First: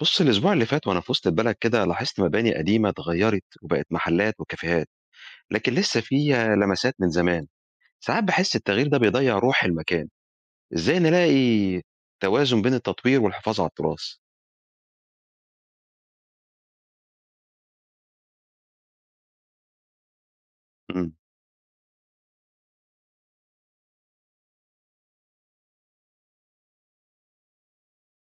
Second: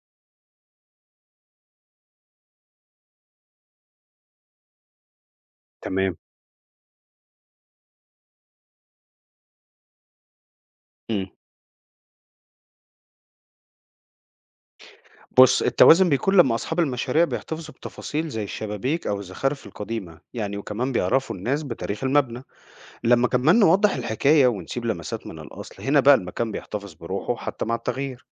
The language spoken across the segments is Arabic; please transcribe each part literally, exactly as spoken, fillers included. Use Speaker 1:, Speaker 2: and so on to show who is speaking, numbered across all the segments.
Speaker 1: بُص، الأسبوع اللي فات وأنا في وسط البلد كده لاحظت مباني قديمة اتغيّرت وبقت محلات وكافيهات، لكن لسه
Speaker 2: تمام.
Speaker 1: فيها لمسات من زمان. ساعات باحس التغيير ده بيضيّع روح المكان، إزاي
Speaker 2: إمم.
Speaker 1: نلاقي توازن بين التطوير والحفاظ على التراث؟
Speaker 2: بُص، التوازن بيكون لمّا أصحاب المشاريع بيحتفظوا بتفاصيل زي الشبابيك أو الزخارف القديمة، يعني وكمان
Speaker 1: إمم،
Speaker 2: بيعرفوا الناس بتاريخ المبنى. لمّا كمان نوضّح الحكاية ونسيب لمسات من الأصل، هنا بقى المكان بيحتفظ بروحه حتى مع التغيير.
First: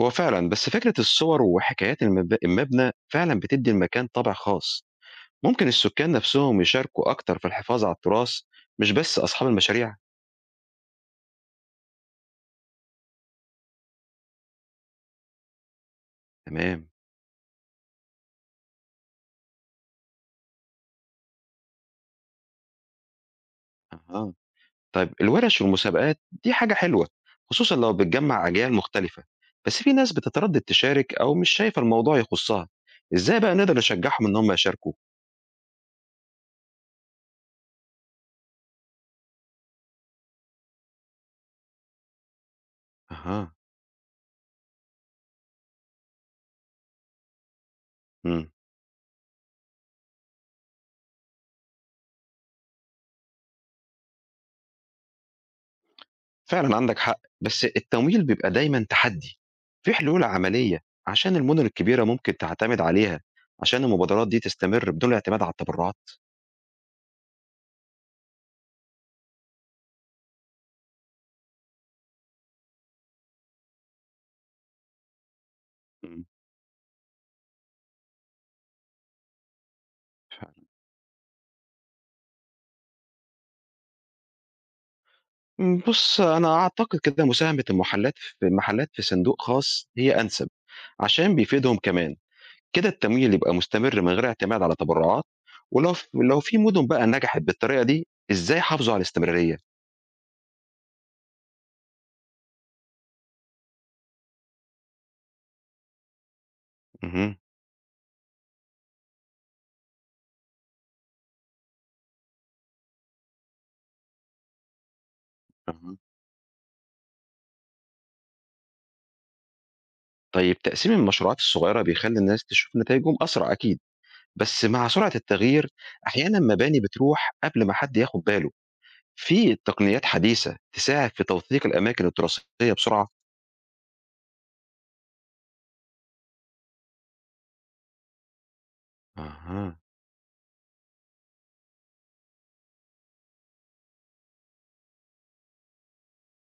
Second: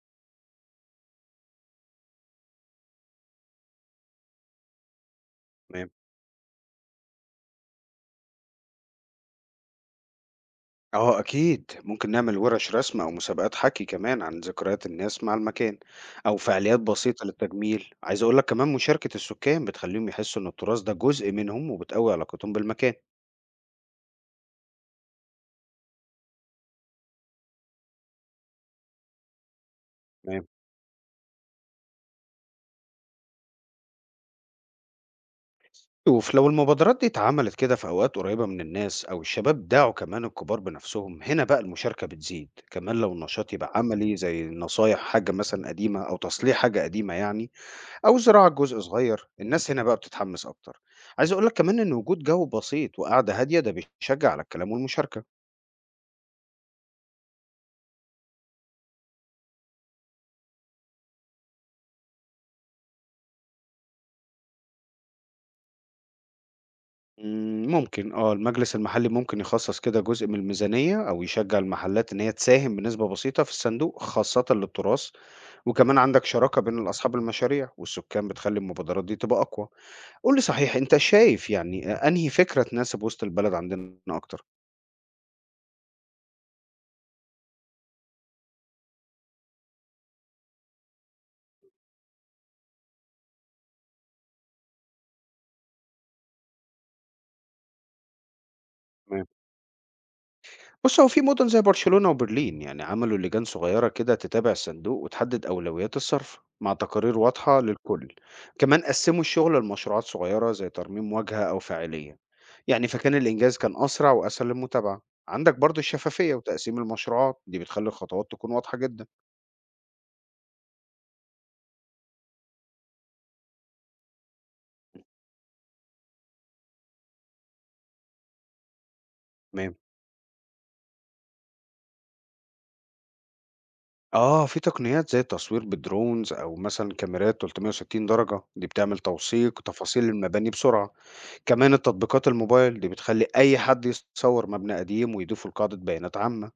Speaker 1: هو فعلًا بس فكرة الصور وحكايات المب المبنى فعلًا بتدّي المكان طابع خاص. ممكن
Speaker 2: تمام.
Speaker 1: السكان نفسهم يشاركوا أكتر في الحفاظ على التراث مش بس أصحاب المشاريع؟
Speaker 2: آه أكيد، ممكن نعمل ورش رسم أو مسابقات حكي كمان عن ذكريات الناس مع المكان، أو فعاليات
Speaker 1: تمام،
Speaker 2: بسيطة للتجميل. عايز أقول لك كمان مشاركة السكان بتخلّيهم يحسوا إن التراث ده جزء منهم وبتقوي علاقتهم بالمكان.
Speaker 1: أها. طيب الورش والمسابقات دي حاجة حلوة خصوصا لو بتجمع أجيال مختلفة، بس في ناس
Speaker 2: تمام.
Speaker 1: بتتردد تشارك أو مش شايفة الموضوع يخصها. إزاي بقى نقدر نشجعهم إن هم يشاركوا؟
Speaker 2: شوف لو المبادرات دي اتعملت كده في أوقات قريبة من الناس أو الشباب دعوا كمان الكبار بنفسهم، هنا بقى المشاركة بتزيد، كمان لو النشاط
Speaker 1: أها.
Speaker 2: يبقى عملي زي نصايح حاجة مثلا قديمة أو تصليح حاجة قديمة يعني، أو زراعة
Speaker 1: مم.
Speaker 2: جزء صغير، الناس هنا بقى بتتحمس أكتر. عايز أقولك كمان إن وجود جو بسيط وقعدة هادية ده بيشجع على الكلام والمشاركة.
Speaker 1: فعلا عندك حق، بس التمويل بيبقى دايما تحدي. في حلول عملية عشان المدن الكبيرة ممكن تعتمد عليها عشان المبادرات دي تستمر بدون الاعتماد على التبرعات؟
Speaker 2: إمم، ممكن آه، المجلس المحلي ممكن يخصص كده جزء من الميزانية أو يشجع المحلات إن هي تساهم بنسبة بسيطة في الصندوق خاصة للتراث، وكمان عندك
Speaker 1: مم،
Speaker 2: شراكة بين أصحاب المشاريع والسكان بتخلّي المبادرات دي تبقى أقوى. قُل لي
Speaker 1: فعلا.
Speaker 2: صحيح، أنت شايف يعني أ أنهي فكرة تناسب وسط البلد عندنا أكتر؟
Speaker 1: مم، بص أنا أعتقد كده مساهمة المحلات في المحلات في صندوق خاص هي أنسب عشان بيفيدهم كمان، كده التمويل يبقى مستمر من غير اعتماد على تبرعات، ولو ف لو في مدن بقى نجحت بالطريقة دي، إزاي حافظوا على الاستمرارية؟
Speaker 2: بُص، هو في مدن زي برشلونة وبرلين يعني عملوا لجان صغيرة كده تتابع الصندوق وتحدد أولويات الصرف مع تقارير
Speaker 1: اهم.
Speaker 2: واضحة للكل، كمان قسموا الشغل لمشروعات صغيرة زي ترميم واجهة أو فاعلية، يعني فكان الإنجاز كان أسرع وأسهل للمتابعة، عندك برضو
Speaker 1: أها.
Speaker 2: الشفافية وتقسيم المشروعات دي بتخلي الخطوات تكون واضحة جدًا،
Speaker 1: طيب تقسيم المشروعات الصغيرة بيخلّي الناس تشوف نتايجهم أسرع أكيد، بس مع سرعة التغيير أحيانًا مباني بتروح قبل ما حد ياخد باله، في
Speaker 2: تمام،
Speaker 1: تقنيات حديثة تساعد في توثيق الأماكن التراثية بسرعة؟
Speaker 2: آه في تقنيات زي التصوير بالدرونز أو مثلًا كاميرات ثلاث مية وستين درجة دي بتعمل توثيق
Speaker 1: أها.
Speaker 2: تفاصيل المباني بسرعة. كمان التطبيقات الموبايل دي بتخلّي أي حد يصور مبنى قديم ويضيفه لقاعدة بيانات عامة،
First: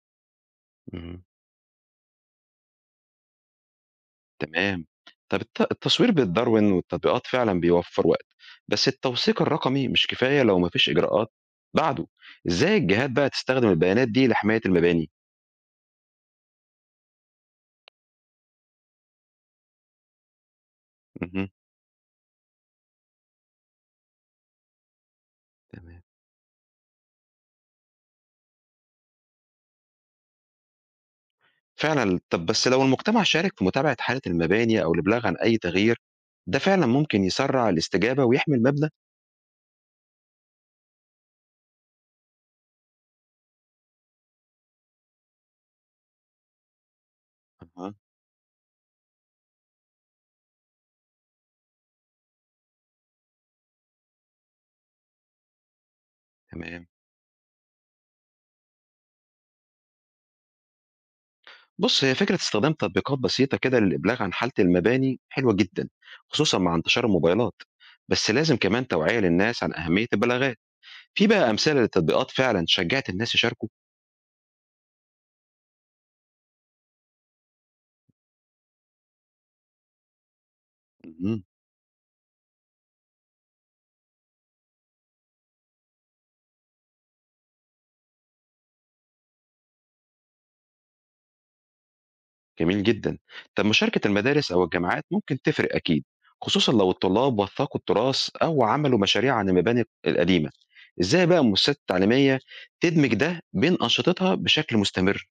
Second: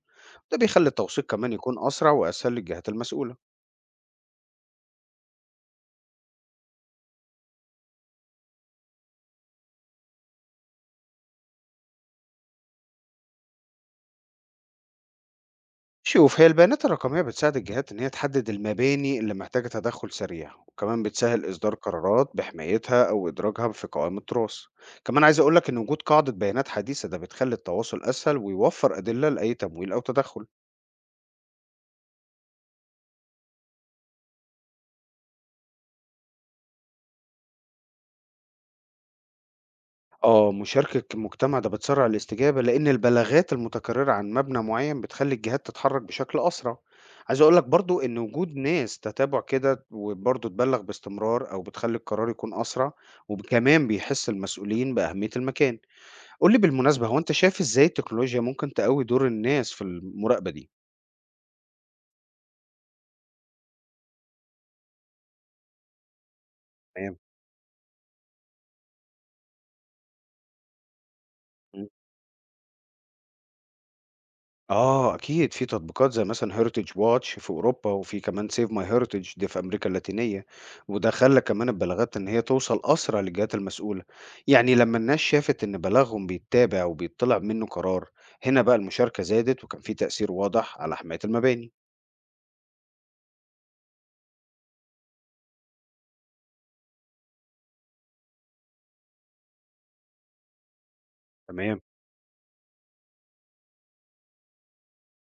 Speaker 2: ده بيخلّي
Speaker 1: اهم.
Speaker 2: التوثيق كمان يكون أسرع وأسهل للجهات المسؤولة.
Speaker 1: تمام. طب الت التصوير بالداروين والتطبيقات فعلًا بيوفّر وقت، بس التوثيق الرقمي مش كفاية لو ما فيش إجراءات بعده، إزاي الجهات بقى تستخدم البيانات دي لحماية المباني؟
Speaker 2: شوف هي البيانات الرقمية بتساعد الجهات إن هي تحدد المباني اللي محتاجة تدخُّل سريع، وكمان
Speaker 1: اهم،
Speaker 2: بتسهّل إصدار قرارات بحمايتها أو إدراجها في قوائم التراث. كمان عايز أقول لك إن وجود
Speaker 1: تمام.
Speaker 2: قاعدة بيانات حديثة ده بتخلّي التواصل أسهل ويوفّر أدلة لأي تمويل أو تدخُّل.
Speaker 1: فعلًا، طب بس لو المجتمع شارك في متابعة حالة المباني أو الإبلاغ عن أي تغيير، ده فعلًا ممكن يسرّع الاستجابة ويحمي المبنى؟
Speaker 2: آه، مشاركة المجتمع ده بتسرّع الاستجابة، لإن البلاغات المتكررة عن مبنى معيّن بتخلّي الجهات تتحرّك بشكل أسرع. عايز أقول لك
Speaker 1: أها،
Speaker 2: برضه إن وجود ناس تتابع كده وبرضه تبلّغ باستمرار أو بتخلّي القرار يكون أسرع، وكمان بيحس المسؤولين بأهمية المكان. قُل لي
Speaker 1: تمام.
Speaker 2: بالمناسبة، هو أنت شايف إزاي التكنولوجيا ممكن تقوّي دور الناس في المراقبة دي؟
Speaker 1: بُص، هي فكرة استخدام تطبيقات بسيطة كده للإبلاغ عن حالة المباني حلوة جدًا، خصوصًا مع انتشار
Speaker 2: تمام.
Speaker 1: الموبايلات، بس لازم كمان توعية للناس عن أهمية البلاغات. في بقى أمثلة
Speaker 2: إمم.
Speaker 1: لتطبيقات فعلًا شجّعت الناس يشاركوا؟
Speaker 2: آه أكيد، في تطبيقات زي مثلًا heritage watch في أوروبا، وفي كمان save my heritage دي في أمريكا اللاتينية، وده خلّى
Speaker 1: إمم.
Speaker 2: كمان البلاغات إن هي توصل أسرع للجهات المسؤولة، يعني لمّا الناس شافت إن بلاغهم بيتّابع وبيطّلع منّه قرار، هنا بقى المشاركة زادت وكان في تأثير واضح على حماية المباني.
Speaker 1: جميل جدًا. طب مشاركة المدارس أو الجامعات ممكن تفرق أكيد، خصوصًا لو الطلاب وثّقوا التراث أو عملوا مشاريع عن المباني القديمة. إزاي بقى المؤسسات
Speaker 2: تمام.
Speaker 1: التعليمية تدمج ده بين أنشطتها بشكل مستمر؟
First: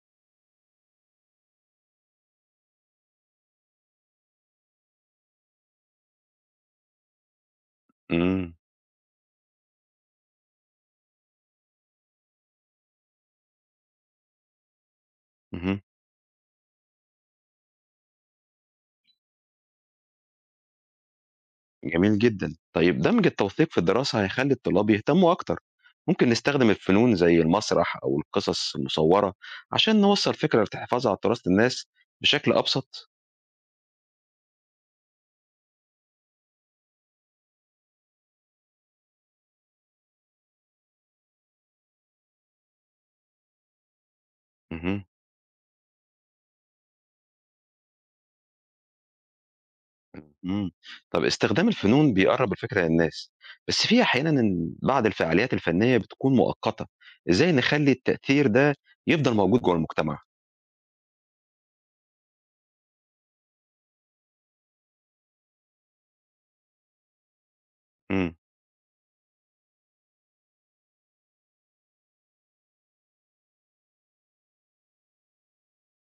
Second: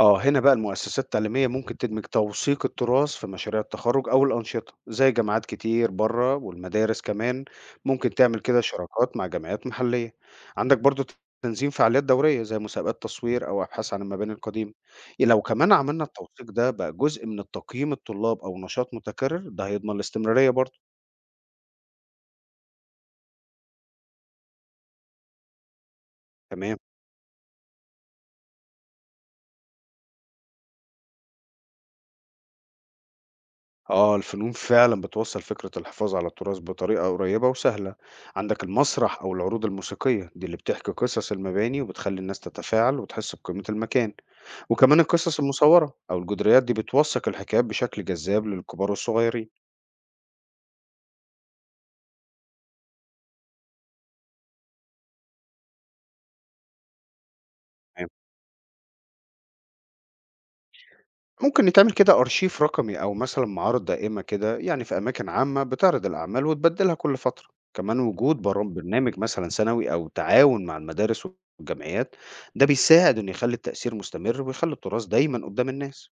Speaker 2: آه، هنا بقى المؤسسات التعليمية ممكن تدمج توثيق التراث في مشاريع التخرج أو الأنشطة زي جامعات كتير بره، والمدارس كمان ممكن تعمل
Speaker 1: إمم،
Speaker 2: كده شراكات مع جمعيات محلية. عندك برضو تنظيم فعاليات دورية زي مسابقات تصوير أو أبحاث عن المباني القديمة. إيه لو كمان
Speaker 1: اهم.
Speaker 2: عملنا التوثيق ده بقى جزء من التقييم الطلاب أو نشاط متكرر، ده هيضمن الاستمرارية برضو.
Speaker 1: جميل جدًا. طيب دمج التوثيق في الدراسة هيخلّي الطلاب يهتموا أكتر. ممكن نستخدم
Speaker 2: تمام.
Speaker 1: الفنون زي المسرح أو القصص المصوّرة عشان نوصّل فكرة الحفاظ على تراث للناس بشكل أبسط؟
Speaker 2: آه، الفنون فعلًا بتوصّل فكرة الحفاظ على التراث بطريقة قريبة وسهلة، عندك المسرح أو العروض الموسيقية دي اللي بتحكي قصص المباني وبتخلّي الناس تتفاعل وتحس بقيمة المكان، وكمان
Speaker 1: اهم.
Speaker 2: القصص المصورة أو الجدريات دي بتوثّق الحكايات بشكل جذاب للكبار والصغيرين.
Speaker 1: إمم. طَب استخدام الفنون بيقرّب الفكرة للناس، بس في أحيانًا إن بعض الفعاليات الفنية بتكون مؤقتة، إزاي نخلّي التأثير ده يفضل موجود جوّه المجتمع؟
Speaker 2: ممكن يتعمل كده أرشيف رقمي أو مثلا معارض دائمة كده، يعني في أماكن عامة بتعرض الأعمال وتبدلها كل فترة. كمان
Speaker 1: إمم.
Speaker 2: وجود برا- برنامج مثلا سنوي أو تعاون مع المدارس والجمعيات، ده بيساعد إنه يخلي التأثير مستمر ويخلي التراث دايما قدام الناس.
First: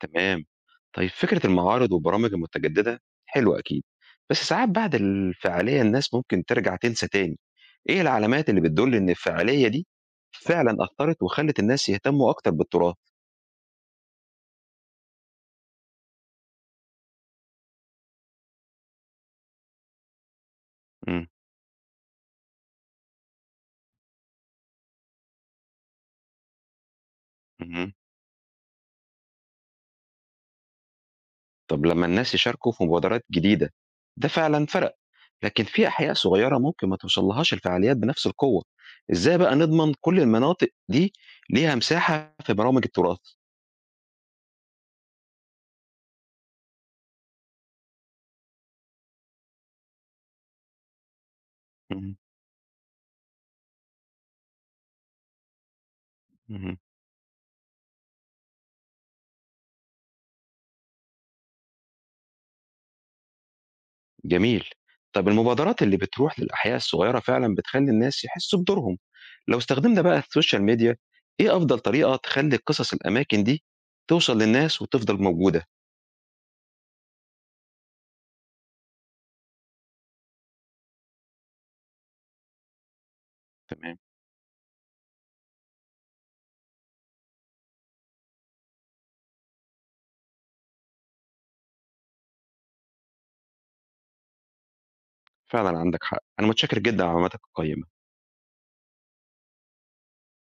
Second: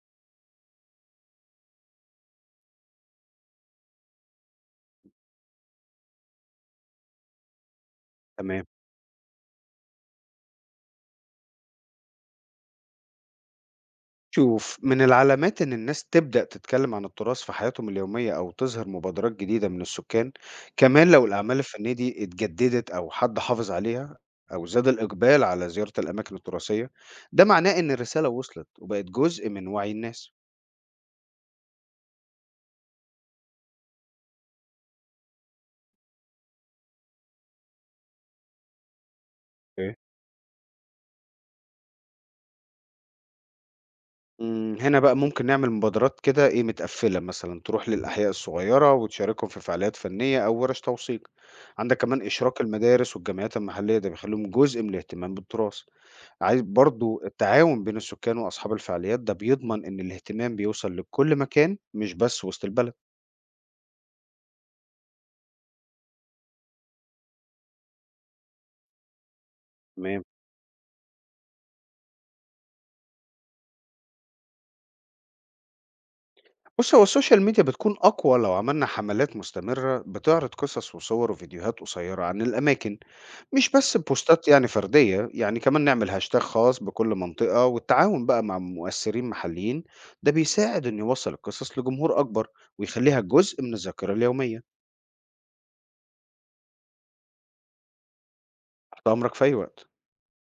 Speaker 1: تمام، طيب فكرة المعارض والبرامج المتجددة حلوة أكيد، بس ساعات بعد الفعالية الناس ممكن ترجع تنسى تاني، إيه العلامات اللي
Speaker 2: تمام.
Speaker 1: بتدُل إن الفعالية دي فعلًا أثّرت وخلّت الناس يهتموا أكتر بالتراث؟
Speaker 2: شوف، من العلامات إن الناس تبدأ تتكلم عن التراث في حياتهم اليومية أو تظهر مبادرات جديدة من السكان، كمان لو
Speaker 1: إمم،
Speaker 2: الأعمال الفنية دي اتجددت أو حد حافظ عليها، أو زاد الإقبال على زيارة الأماكن التراثية، ده معناه إن
Speaker 1: اهم.
Speaker 2: الرسالة وصلت وبقت جزء من وعي الناس.
Speaker 1: طَب لمّا الناس يشاركوا في مبادرات جديدة، ده فعلًا فرَق، لكن في أحياء صغيرة ممكن ما توصلّهاش الفعاليات بنفس القوة، إزاي بقى نضمن
Speaker 2: اوكي.
Speaker 1: كل المناطق دي ليها مساحة في برامج التراث؟
Speaker 2: مم، هنا بقى ممكن نعمل مبادرات كده إيه متقفلة مثلا تروح للأحياء الصغيرة وتشاركهم في فعاليات فنية أو ورش توثيق. عندك
Speaker 1: اهم،
Speaker 2: كمان إشراك المدارس والجمعيات المحلية، ده بيخليهم جزء من الاهتمام بالتراث. عايز
Speaker 1: اهم.
Speaker 2: برضه، التعاون بين السكان وأصحاب الفعاليات ده بيضمن إن الاهتمام بيوصل لكل مكان، مش بس وسط البلد.
Speaker 1: جميل. طب المبادرات اللي بتروح للأحياء الصغيرة فعلًا بتخلّي الناس يحسّوا بدورهم، لو استخدمنا بقى
Speaker 2: تمام.
Speaker 1: السوشيال ميديا، إيه أفضل طريقة تخلّي قصص الأماكن دي توصل للناس وتفضل موجودة؟
Speaker 2: بص، هو السوشيال ميديا بتكون أقوى لو عملنا حملات مستمرة بتعرض قصص وصور وفيديوهات قصيرة عن الأماكن، مش بس
Speaker 1: تمام.
Speaker 2: بوستات يعني فردية، يعني كمان نعمل هاشتاج خاص بكل منطقة والتعاون بقى مع مؤثرين محليين، ده بيساعد إن يوصل القصص لجمهور أكبر ويخليها جزء من الذاكرة اليومية.
Speaker 1: فعلًا عندك حق، أنا متشكر جدًا على معلوماتك القيّمة.
Speaker 2: تحت أمرك في أي وقت.